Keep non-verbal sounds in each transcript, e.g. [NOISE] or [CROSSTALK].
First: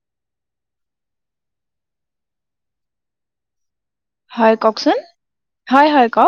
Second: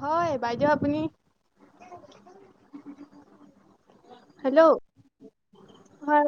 হয় বাইদেউ আপুনি হয় হেল্ল' কওকচোন হয়-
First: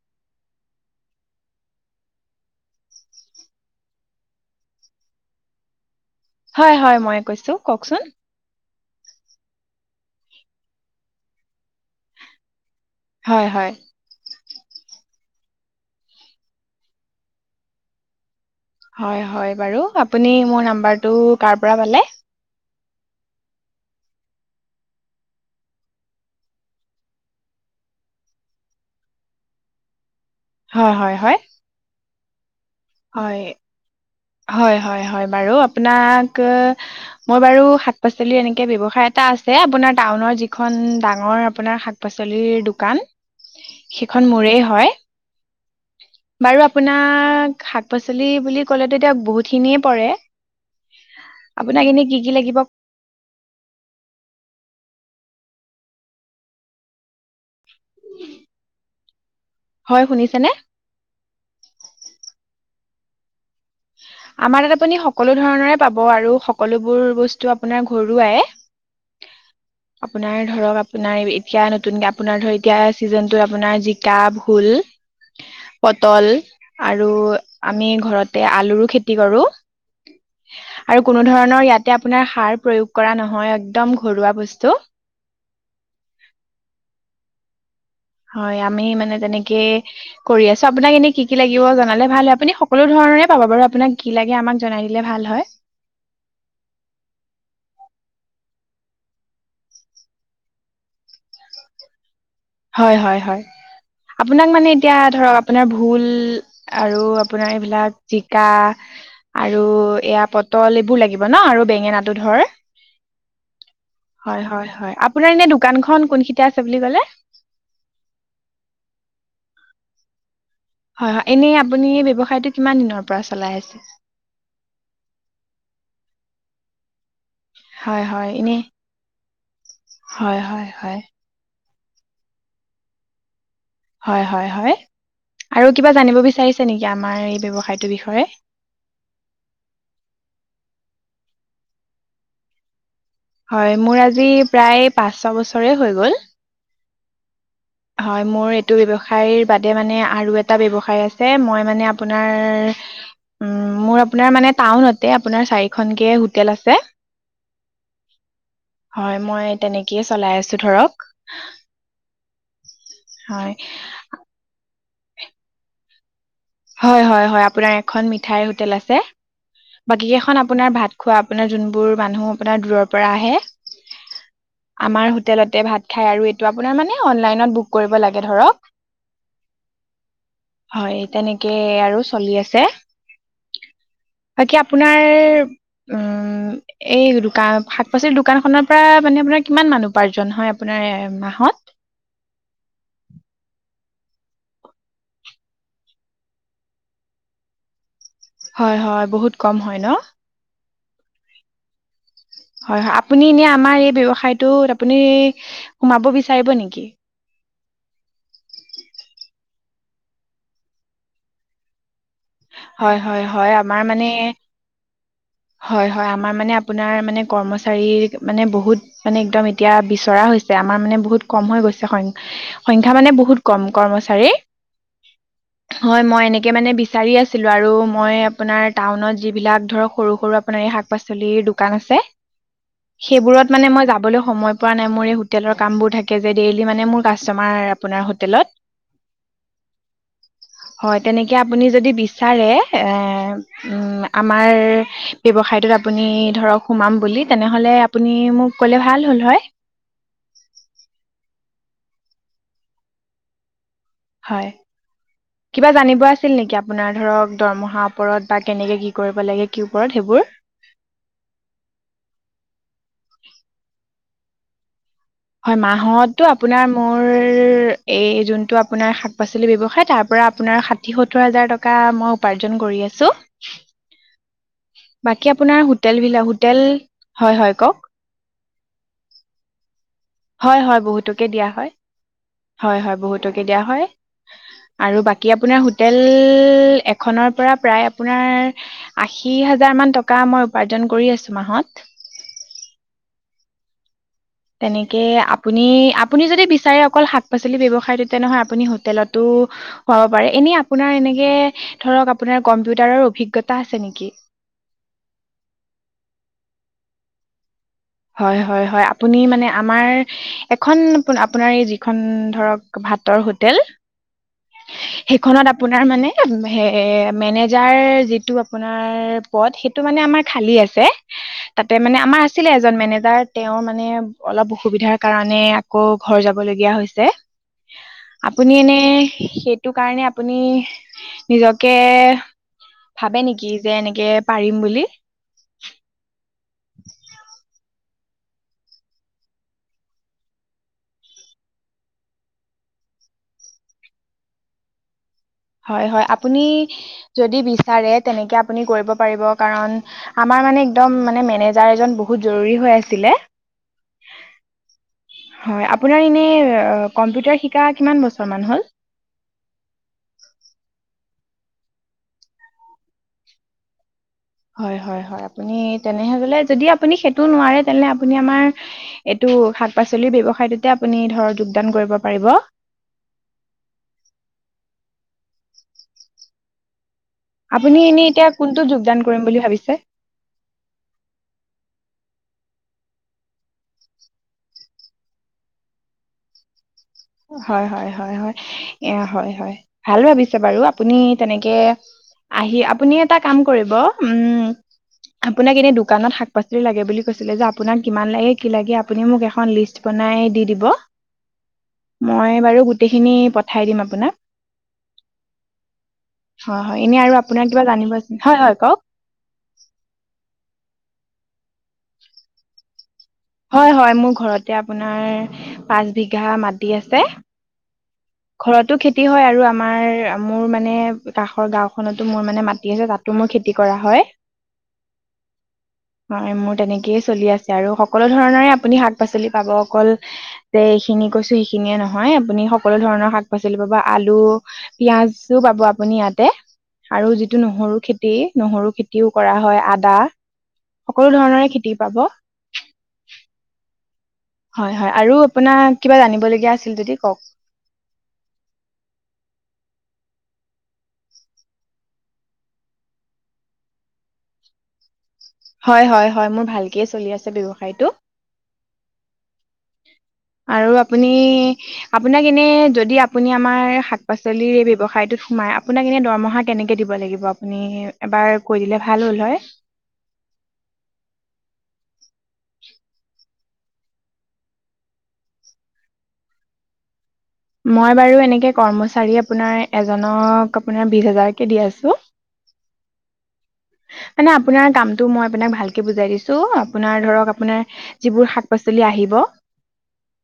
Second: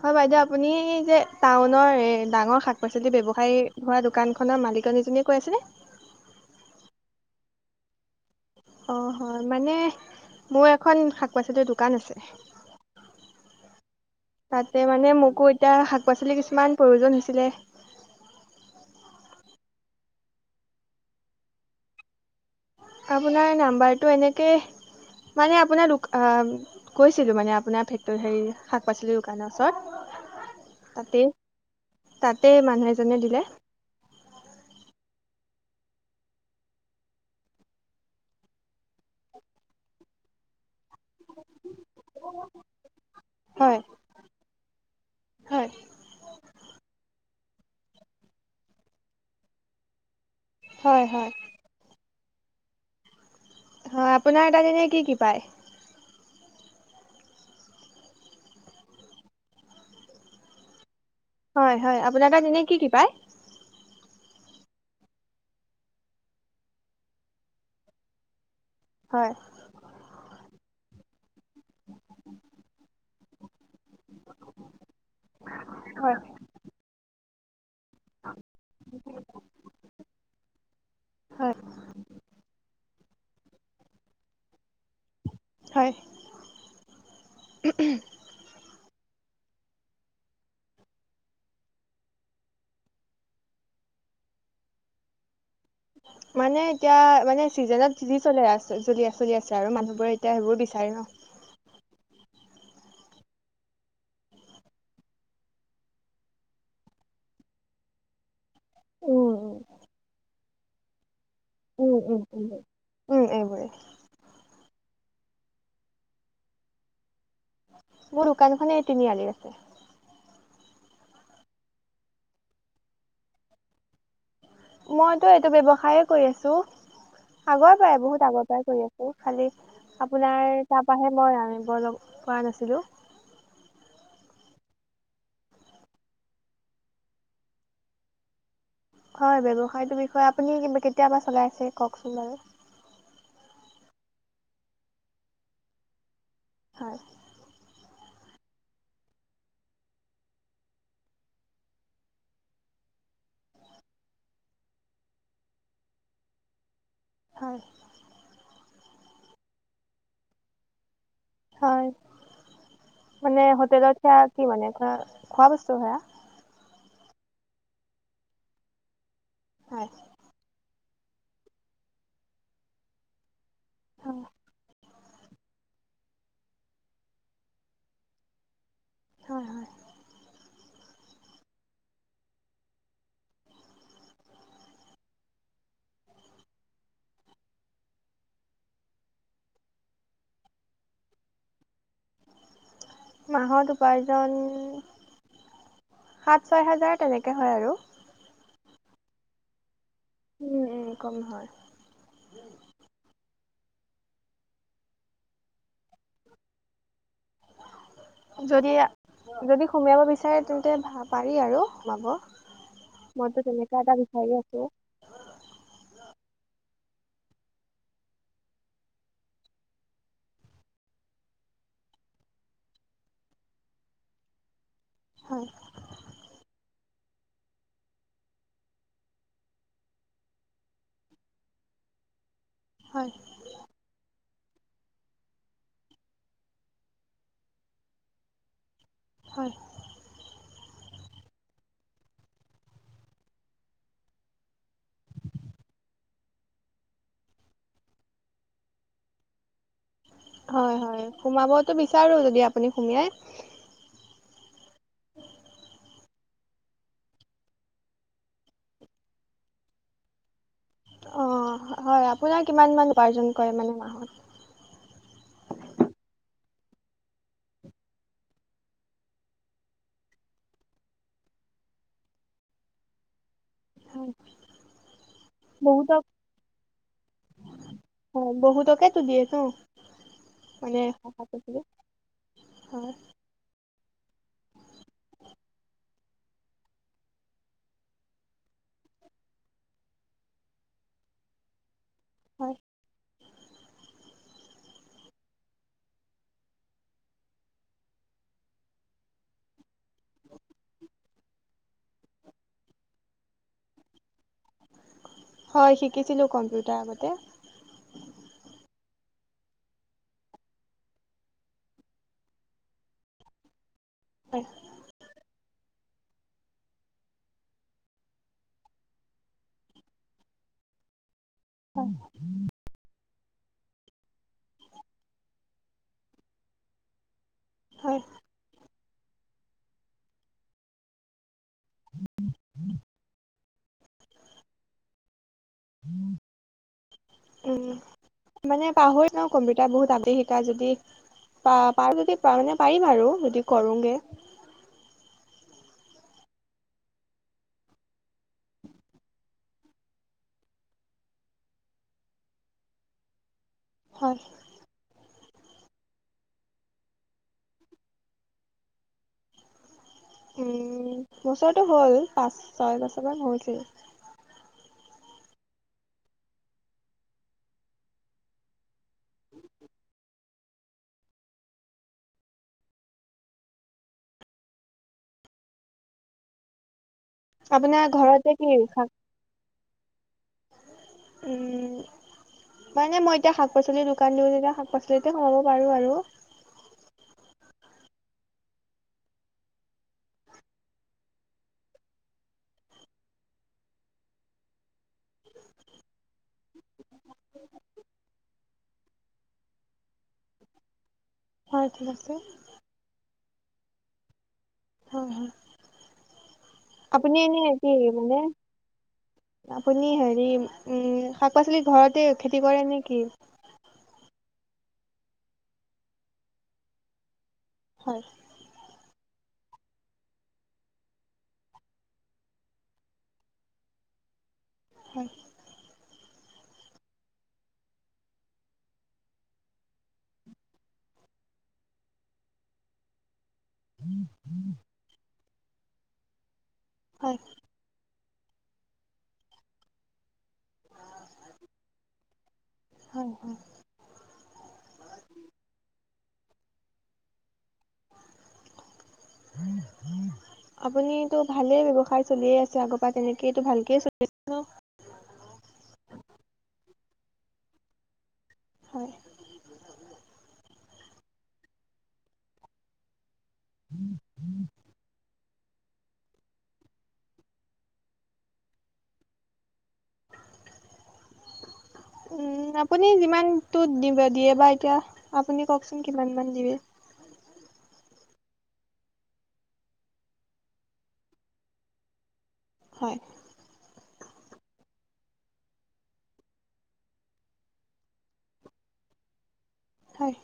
হয় বাইদেউ আপুনি যে টাউনৰ ডাঙৰ শাক -পাচলি ব্যৱসায়ী হোৱা দোকানখনৰ মালিকনীজনীয়ে কৈ আছেনে? হয় -হয় ময়ে কৈছো কওকচোন? অ', হয় মানে মোৰ এখন শাক- পাচলিৰ দোকান আছে। হয় হয় তাতে মানে মোকো এতিয়া শাক পাচলিৰ কিছুমান প্ৰয়োজন হৈছিলে [UNINTELLIGIBLE] আপোনাৰ নাম্বাৰটো এনেকে মানে আপোনাৰ কৈছিলোঁ মানে আপোনাৰ ফেক্টৰ হে শাক পাচলিৰ দোকানৰ ওচৰত হয় হয় তাতেই হয় তাতেই মানুহ এজনে দিলে হয়- হয়- হয়- হয় বাৰু আপোনাক মই বাৰু শাক- পাচলি এনেকে ব্যৱসায় এটা আছে আপোনাৰ টাউনৰ যিখন ডাঙৰ আপোনাৰ শাক পাচলিৰ দোকান হয় সেইখন মোৰেই হয়। হয় বাৰু আপোনাক শাক -পাচলি বুলি ক'লেতো এতিয়া বহুতখিনিয়ে পৰে হয়-হয় আপোনাক এনেই কি কি লাগিব হয় আপোনাৰ তাত এনে কি কি পায়। হয় শুনিছেনে? হয় -হয় আপোনাৰ তাত এনে কি কি পায়? [INAUDIBLE] আমাৰ তাত আপুনি সকলো ধৰণৰে পাব আৰু সকলোবোৰ বস্তু আপোনাৰ ঘৰুৱাই। হয় আপোনাৰ ধৰক আপোনাৰ এতিয়া নতুনকে আপোনাৰ ধৰ এতিয়া চিজনটো আপোনাৰ যি জিকা, ভোল, হয় পটল আৰু আমি ঘৰত আৰু কোনো হয় ধৰণৰ ইয়াতে আপোনাৰ সাৰ প্ৰয়োগ কৰা নহয় একদম ঘৰুৱা বস্তু হয় হয় আমি মানে তেনেকে কৰি আছো আপোনাক এনে কি কি লাগিব জনালে ভাল হয় আপুনি সকলো ধৰণৰ সিমানে পাব বাৰু আপোনাক মানে এতিয়া মানে চিজনত যি যি চলে চলি আছে আৰু মানুহবোৰে এতিয়া সেইবোৰ বিচাৰে ন হয়-হয়-হয় আপোনাক মানে এতিয়া ধৰক আপোনাৰ ভোল আৰু আপোনাৰ এইবিলাক জিকা জিকা উম আৰু এয়া পটল এইবোৰ লাগিব ন আৰু উম বেঙেনাটো উম ধৰ উম উম উম এইবোৰে হয়-হয়-হয় আপ আপোনাৰ এনে দোকানখন কোন কেইটা আছে বুলি কলে? মোৰ দুকানখনেই তিনিআলিত আছে। হয় হয় এনেই আপুনি ব্যৱসায়টো কিমান দিনৰ পৰা চলাই আছে? মইতো এইটো ব্যৱসায়ে কৰি আছোঁ। আগৰ পৰাই হয় হয় বহুত আগৰ এনে পৰাই কৰি আছো খালি হয় আপোনাৰ হয় তাৰ হয় পৰাহে মই নাই। মই লগ কৰা নাছিলো। হয় হয় হয়। আৰু কিবা জানিব বিচাৰিছে নেকি আমাৰ এই ব্যৱসায়টোৰ বিষয়ে? হয় ব্যৱসায়টোৰ বিষয়ে আপুনি কেতিয়াৰ পৰা চলাই আছে কওকচোন বাৰু। হয়, মোৰ আজি প্ৰায় পাঁচ ছয় বছৰে হৈ গ'ল। হয়। হয় মোৰ এইটো ব্যৱসায়ৰ বাদে মানে আৰু এটা ব্যৱসায় আছে। মই মানে আপোনাৰ উম মোৰ আপোনাৰ মানে টাউনতে আপোনাৰ চাৰিখনকে হোটেল আছে। হয়। হয় মই তেনেকেই চলাই আছো ধৰক। হয় মানে হয় হোটেলত সেয়া কি মানে খোৱা বস্তু সেয়া? হয় হয় হয় আপোনাৰ এখন মিঠাইৰ হোটেল আছে। হয় বাকী কেইখন আপোনাৰ ভাত খোৱা আপোনাৰ যোনবোৰ মানুহ আপোনাৰ দূৰৰ পৰা আহে হয় আমাৰ হোটেলতে ভাত খাই আৰু এইটো আপোনাৰ মানে অনলাইনত বুক কৰিব লাগে ধৰক। হয় হয়। হয় তেনেকে আৰু চলি আছে। বাকী আপোনাৰ উম এই দোকান শাক পাচলি দোকানখনৰ পৰা মানে আপোনাৰ কিমান মানুহ উপাৰ্জন হয় আপোনা এ মাহত মাহত উপাৰ্জন সাত-ছয় হাজাৰ তেনেকে হয় আৰু। হয় হয়, বহুত কম হয় ন? উম উম, কম হয়। হয় হয়, আপুনি এনে আমাৰ এই ব্যৱসায়টোত আপুনি সোমাব বিচাৰিব নেকি? [INAUDIBLE] যদি যদি সোমিয়াব বিচাৰে তেন্তে পাৰি আৰু সোমাব। হয় হয় মইতো হয় তেনেকা আমাৰ এটা মানে বিচাৰি আছো হয় হয় আমাৰ মানে আপোনাৰ মানে কৰ্মচাৰীৰ মানে বহুত মানে একদম এতিয়া বিচৰা হৈছে আমাৰ মানে বহুত কম হৈ গৈ [UNINTELLIGIBLE] সংখ্যা মানে বহুত কম কৰ্মচাৰী। হয় হয় মই এনেকে মানে বিচাৰি আছ ছিলো আৰু মই আপোনাৰ টাউনত যিবিলাক ধৰক সৰু সৰু আপোনাৰ এই শাক পাচলিৰ দোকান আছে। হয় সেইবোৰত মানে মই যাবলৈ সময় পোৱানায় মোৰ এই হোটেলৰ কামবোৰ থাখেজে দেইলি মানে মোৰ কাষ্টমাৰ আপোনাৰ হোটেলত। হয়। হয় তেনেকে আপুনি যদি বিছ ছাৰে এ উম আমাৰ ব্যৱসায়টোত আপুনি ধৰক সোমাম বুলি লি তেনেহলে আপুনি মোক কলে ভাল হলহৈ। হয় হয় সোমাবতো বিচাৰো যদি আপুনি সোমিয়াই। হয়। কিবা জানিব আছিল নেকি আপোনাৰ ধৰক দৰমহাৰ ওপৰত বা কেনেকে কি কৰিব লাগে কি ওপৰত সেইবোৰ? অ হয় আপোনাৰ কিমান মান উপাৰ্জন কৰে মানে মাহত? হয় মাহতো আপোনাৰ মোৰ এই যোনটো আপোনাৰ শাক পাচলি ব্যৱসায় তাৰ পৰা পৰা আপোনাৰ ষাঠি সত্তৰ হাজাৰ টকা মই উপাৰ্জন কৰি আছো। হয়। বাকী আপোনাৰ বহুতক হোটেলবিলাক- হোটেল- হয় - হয় কওঁক। অ' বহুত কেইতো দিয়ে তো। হয় - হয়, বহুতকে দিয়া হয়। হয় - হয়, বহুতকে দিয়া হয়। আৰু বাকী আপোনাৰ হোটেল এখনৰ পৰা প্ৰায় আপোনাৰ আশী হাজাৰ মান টকা মই উপাৰ্জন কৰি আছোঁ মাহত। হয়। তেনেকে আপুনি - আপুনি যদি বিচাৰে অকল শাক পাচলি ব্যৱসায়টোতিয়া নহয় আপুনি হোটেলতো প এনে আপোনাৰ এনেকে ধৰক আপোনাৰ কম্পিউটাৰৰ অভিজ্ঞতা আছে নেকি। হয় শিকিছিলোঁ কম্পিউটাৰ আগতে। হয় হয় হয় আপুনি মানে আমাৰ এখন আপোনাৰ এই যিখন ধৰক ভাতৰ হোটেল হয় খনত আপোনাৰ মানে হে মেনেজাৰ যিটো আপোনাৰ পদ সেইটো মানে আমাৰ খালি আছে তাতে মানে আমাৰ আছিলে এজন মেনেজ তাৰ তেওৰ মানে অলপ অসুবিধাৰ কাৰণে আকৌ ঘৰ যাব লগগীয়া হৈছে। হয় আপুনি এনে সেইটো কাৰণে আপুনি নিজকে ভাবে নেকি যে এনেকে পাৰিম বুলি। উম মানে পাহৰি ন কম্পিউটাৰ বহুত আদেই শিকা যদি পা- পাৰ যদি মানে পাৰিম আৰু যদি কৰোগে। [INAUDIBLE] হয় - হয় আপুনি যদি বিচাৰে তেনেকে আপুনি কৰিব পাৰিব কাৰণ আমাৰ মানে একম মানে মেনেজাৰ এজন বহুত জৰুৰী হৈ আছিলে। হয়। হয় আপোনাৰ এনে কম্পিউটাৰ শিকা কিমান বছৰ হ'ল উম, বছৰটো হ'ল পাচ ছয় বছৰমান হৈছিল। হয় - হয় - হয় আপুনি তেনেহে গলে যদি আপুনি সেইটো নোৱাৰে তেনেলে আপুনি আমাৰ এইটো শাক পাচলিৰ ব্যৱস তে আপুনি ধৰক যোগদান কৰিব পাৰিব। আপুনি আপোনাৰ এনে এতিয়া ঘৰতে কি কোনটো শাক যোগদান বুলি ভাবিছে। উম, মানে মই এতিয়া শাক পাচলিৰ দোকান দিও যেতিয়া শাক পাচলিতে সোমাব পাৰো আৰু হয় হয় হয় হয় হয় হয় ভাল ভাবিছে বাৰু আপুনি তেনেকে আহি আপুনি এটা কাম কৰিব উম। আপোনাক এনে দোকানত শাক পাচলি লাগে বুলি কৈছিলে যে আপোনাক কিমান লাগে কি লাগে আপুনি মোক এখন লিষ্ট দিব। নাই দি দিব হয় ঠিক আছে মই বাৰু গোটেইখিনি পঠাই দিম আপোনাক হয় হয় হয় - হয় এনে আৰু আপুনি আপোনাৰ কিবা কি জানিবচ মানে হয় - হয় কওক। আপুনি হেৰি উম শাক পাচলি ঘৰতে খেতি কৰে নেকি হয় হয় মোৰ ঘৰতে আপোনাৰ পাঁচ বিঘা মাটি আছে হয় ঘৰতো খেতি হয় আৰু আমাৰ মোৰ মানে কাষৰ গাওঁখনতো মোৰ মানে মাটি আছে তাতো মো খেতি কৰা হয় হম হয় মোৰ তেনেকেইয় চলি আছে আৰু সকলো ধৰণৰে আপুনি শাক পাচলি পাব অকল যে এইখিনি কৈছো সেইখিনিয়ে নহয় আপুনি সকলো ধৰণৰ শাক পাচলি পাব আলু পিয়াজো পাব আপুনি ইয়াতে আৰু হয় যিটো নহৰু খেতি নহৰু খেতিও কৰা হয় আদা সকলো ধৰণৰে খেতি পাব। হয় হয় হয়- হয় আপোনাৰ কিব জান কউক। [INAUDIBLE] আপুনটো ভালে ব্যৱসায় চলিয়ে আছে আগৰ পৰা তেনেকে এইটো ভালকেই চলি আছে ন। হয়, হয়। হয় মোৰ ভালকে চলি আছে ব্যৱসায়টো। হয়। আৰু আপোনাক এনে যদি আপ আপুনি আমাৰ শাক পাচলিৰ এই ব্যৱসায়টোত সোমাই আপোনাক ইনে দৰমহা কেনেকে দিব লাগিব, আপুনি এবাৰ কৈ দিলে ভাল হ'ল হয়। [INAUDIBLE] উম, আপুনি যিমানটো দিব দিয়ে বা এতিয়া আপুনি কওকচোন কিমানমান দিবে। মই বাৰু এনেকে কৰ্মচাৰী আপোনাৰ এজনক আপোনাৰ বিশ হাজাৰকে দি আছো। হয়। [INAUDIBLE] মানে আপোনাৰ কামটো মই আপোনাক ভালকে বুজাই দিছো আপোনাৰ ধৰক আপোনাৰ যিবোৰ শাক পাচলি আহিব [UNINTELLIGIBLE] হয়।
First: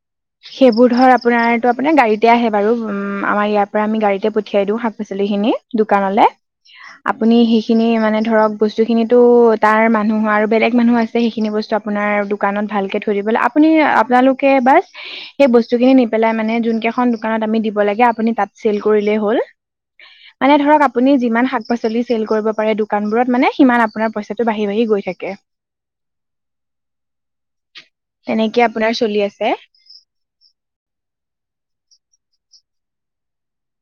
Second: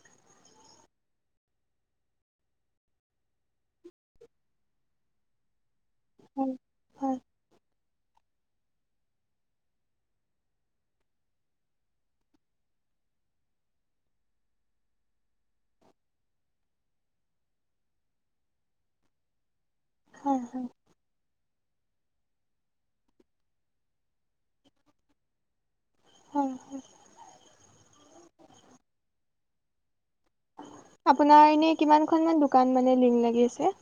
[INAUDIBLE] সেইবোৰ ধৰ আপোনাৰতো আপোনাৰ গাড়ীতে আহে বাৰু আমাৰ ইয়াৰ পৰা আমি গাড়ীতে পঠিয়াই দিওঁ শাক পাচলিখিনি। দোকানলে হয়। হয়, আপুনি সেই সেইখিনি মানে ধৰক বস্তুখিনিতো তাৰ মানুহ আৰু বেলেগ মানুহ আছে সেইখিনি বস্তু আপোনাৰ দোকানত। ভালকে ধৰিব আপুনি আপোনালোকে বাচ সেই বস্তুখিনি নি পেলাই মানে যোন কেইখন দোকানত আমি দিব লাগে আপুনি তাত ছেল কৰিলেই হ'ল। হয়, মানে হয়, ধৰক আপুনি যিমান শাক পাচলি চেল কৰিব পাৰে দোকানবোৰত মানে সিমান আপোনাৰ পইচাটো বাঢি-বাঢ়ি গৈ থাকে। হয়, তেনেকে আপোনাৰ চলি আছে। আপোনাৰ এনে কিমানখনমান দোকান মানে লিংক লাগি আছে।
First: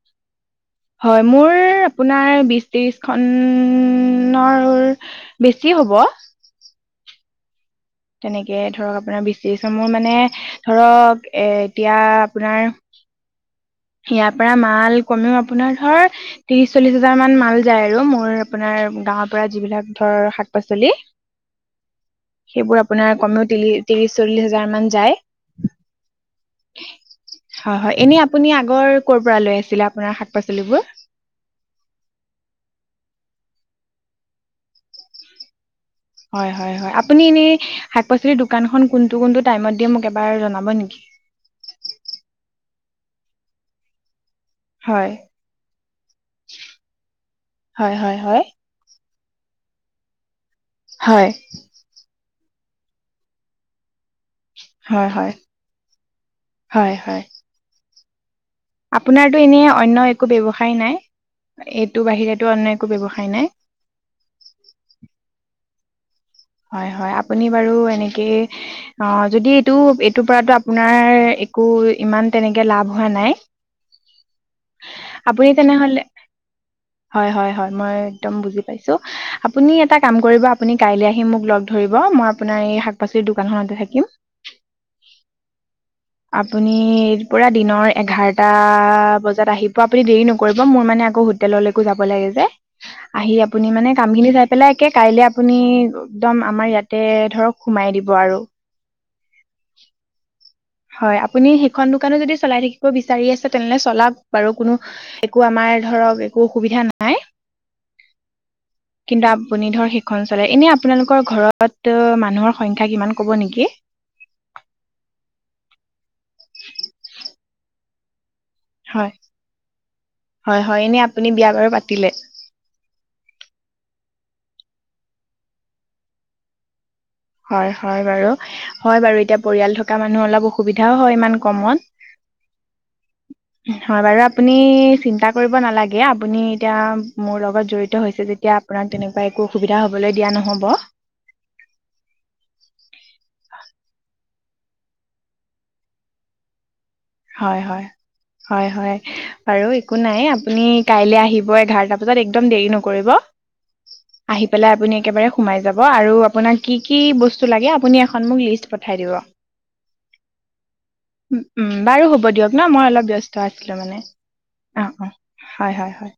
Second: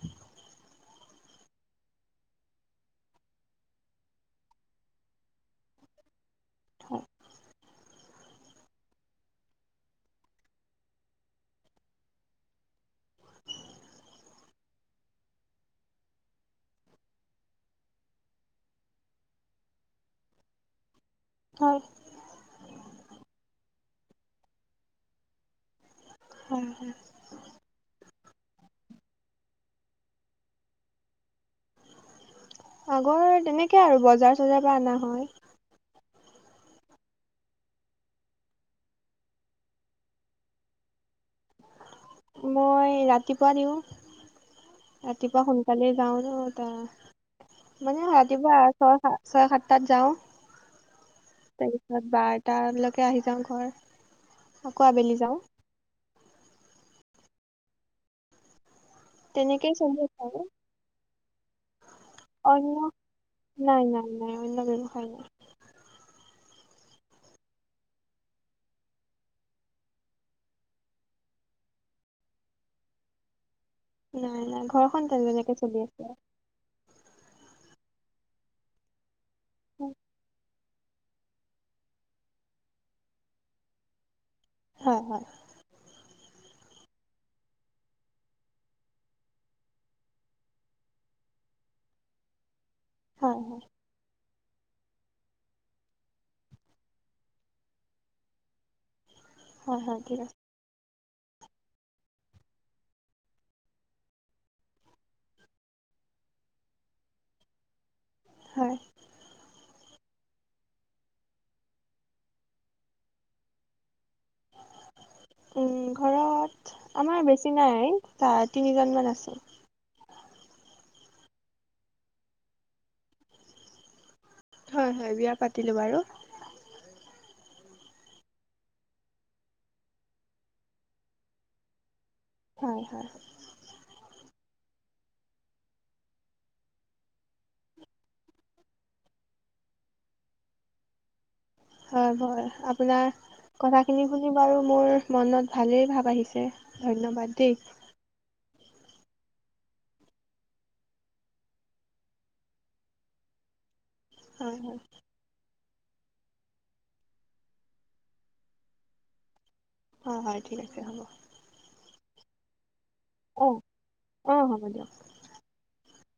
হয় মোৰ আপোনাৰ বিছ ত্ৰিছখনৰ বেছি হ'ব। [INAUDIBLE] হয়। তেনেকে ধৰক আপোনাৰ বেছি আছে, মোৰ মানে ধৰক এ এতিয়া আপোনাৰ উ [UNINTELLIGIBLE] ইয়াৰ পৰা মাল কমেও আপোনাৰ ধৰ ত্ৰিশ চল্লিশ হাজাৰ মান মাল যায় আৰু মোৰ আপোনাৰ গাঁৱৰ পৰা যিবিলাক ধৰ শাক-পাচলি। হয়, সেইবোৰ আপোনাৰ কমেও ত্ৰিলি তিলিছ চল্লিশ হাজাৰ মান যায়। হয়, হয়- হয় এনে আপুনি আগৰ কৰ'ৰ পৰা লৈ আছিলে। আপোনাৰ শাক পাচলিবোৰ। আগৰ তেনেকে আৰু বজাৰ চজাৰ পৰা অনা হয়। হয় হয়-হয় আপুনি এনেই শাক পাচলিৰ দোকানখন কোনটো-কোনটো টাইমত দিয়ে মোক এবাৰ জনাব নেকি। [INAUDIBLE] মই ৰাতিপুৱা দিওঁ। হয় ৰাতিপুৱা সোনকালে যাও ন তাৰ হয় মানে হয় হয় ৰাতিপুৱা ছয় সাতটাত যাওঁ, হয় তাৰপিছত বাদ তাৰলৈকে আহি যাম ঘৰ। আকৌ হয়- আবেলি যাওঁ, হয়- হয় - হয়। আপোনাৰতো এনেই তেনেকেই চলি অন্য আছে একো আৰু ব্যৱসায় নাই। এইটো বাহিৰেতো অন্য একো ব্যৱসায় নাই। নাই, নাই অন্য ব্যৱসায় নাই। হয়- হয় আপুনি বাৰু এনেকে অ' যদি এইটো এইটোৰ পৰাতো আপোনাৰ একো ইমান তেনেকে লাভ হোৱা নাই। নাই নাই ঘৰখন তেজ আপুনি বজাকে চলি তেনেহলে আছে। হয় হয়- হয়, মই একদম বুজি আপুনি এটা কাম কৰিব আপুনি কাইলে আহ আহি মোক লগ ধৰিব মই আপোনাৰ এই শাক পাচলিৰ দোকানখনতে থাকিম। হয়, হয়। আপুনি পৰা দিনৰ এঘাৰটা বজাত আহিব, আপুনি দেৰি নকৰিব মোৰ মানে আকৌ হোটেলৰ লেকো যাব লাগে যে, আহি হয় হয় আপুনি মানে কামখিনি পেলাই একে কাইলে আপুনি একদম আমাৰ ইয়াতে ধৰক সোমাই দিব আৰু। হয়, হয়, ঠিক হয়, আপুনি সিখন দোকানো যদি চলাই থাকিব বিচাৰি আছে, তেনেহ'লে চলাওঁক বাৰু কোনো একো আমাৰ ধৰক একো অসুবিধা নাই, হয় কিন্তু [UNINTELLIGIBLE] আপুনি ধৰ সেইখন চলে এনে আপোনালোকৰ ঘৰত মানুহৰ সংখ্যা কিমান ক'ব নেকি? উম, ঘৰত আমাৰ বেছি নাই, হয় তিনিজনমান আছে। হয়, হয়, এনে আপুনি বিয়া বাৰু পাতিলে? হয়, হয়, বিয়া পাতিলোঁ বাৰু। হয়, হয়, বাৰু হয়, বাৰু এতিয়া পৰিয়াল থকা মানুহৰ অলপ অসুবিধায়ো হয়, ইমান কমত। হয়, হয়। হয় বাৰু আপুনি চিন্তা কৰিব নালাগে, আপুনি এতিয়া মোৰ লগত জড়িত হৈছে যেতিয়া আপোনাক তেনেকুৱা এক একো অসুবিধা হ'বলৈ দিয়া নহ'ব। সেইটো হয়, আপোনাৰ কথা খিনি শুনি বাৰু মোৰ মনত ভালেই ভাব আহিছে। ধন্যবাদ দেই। হয় হয় হয়, হয় বাৰু একো নাই, আপুনি কাইলৈ আহিব এঘাৰটা বজাত একদম দেৰি নকৰিব। আহি হয় পেলাই হয় আপুনি একেবাৰে সোমাই যাব। ব আৰু আপোনাক কি কি বস্তু লাগে আপুনি এখন মোক লিষ্ট পঠাই দিব। হয়, হয় ঠিক আছে হ'ব। উম, বাৰু হ'ব দিয়ক ন মই অলপ ব্যস্ত অ আছিলো মানে, অ হ'ব দিয়ক অ' অ' হয় হয়।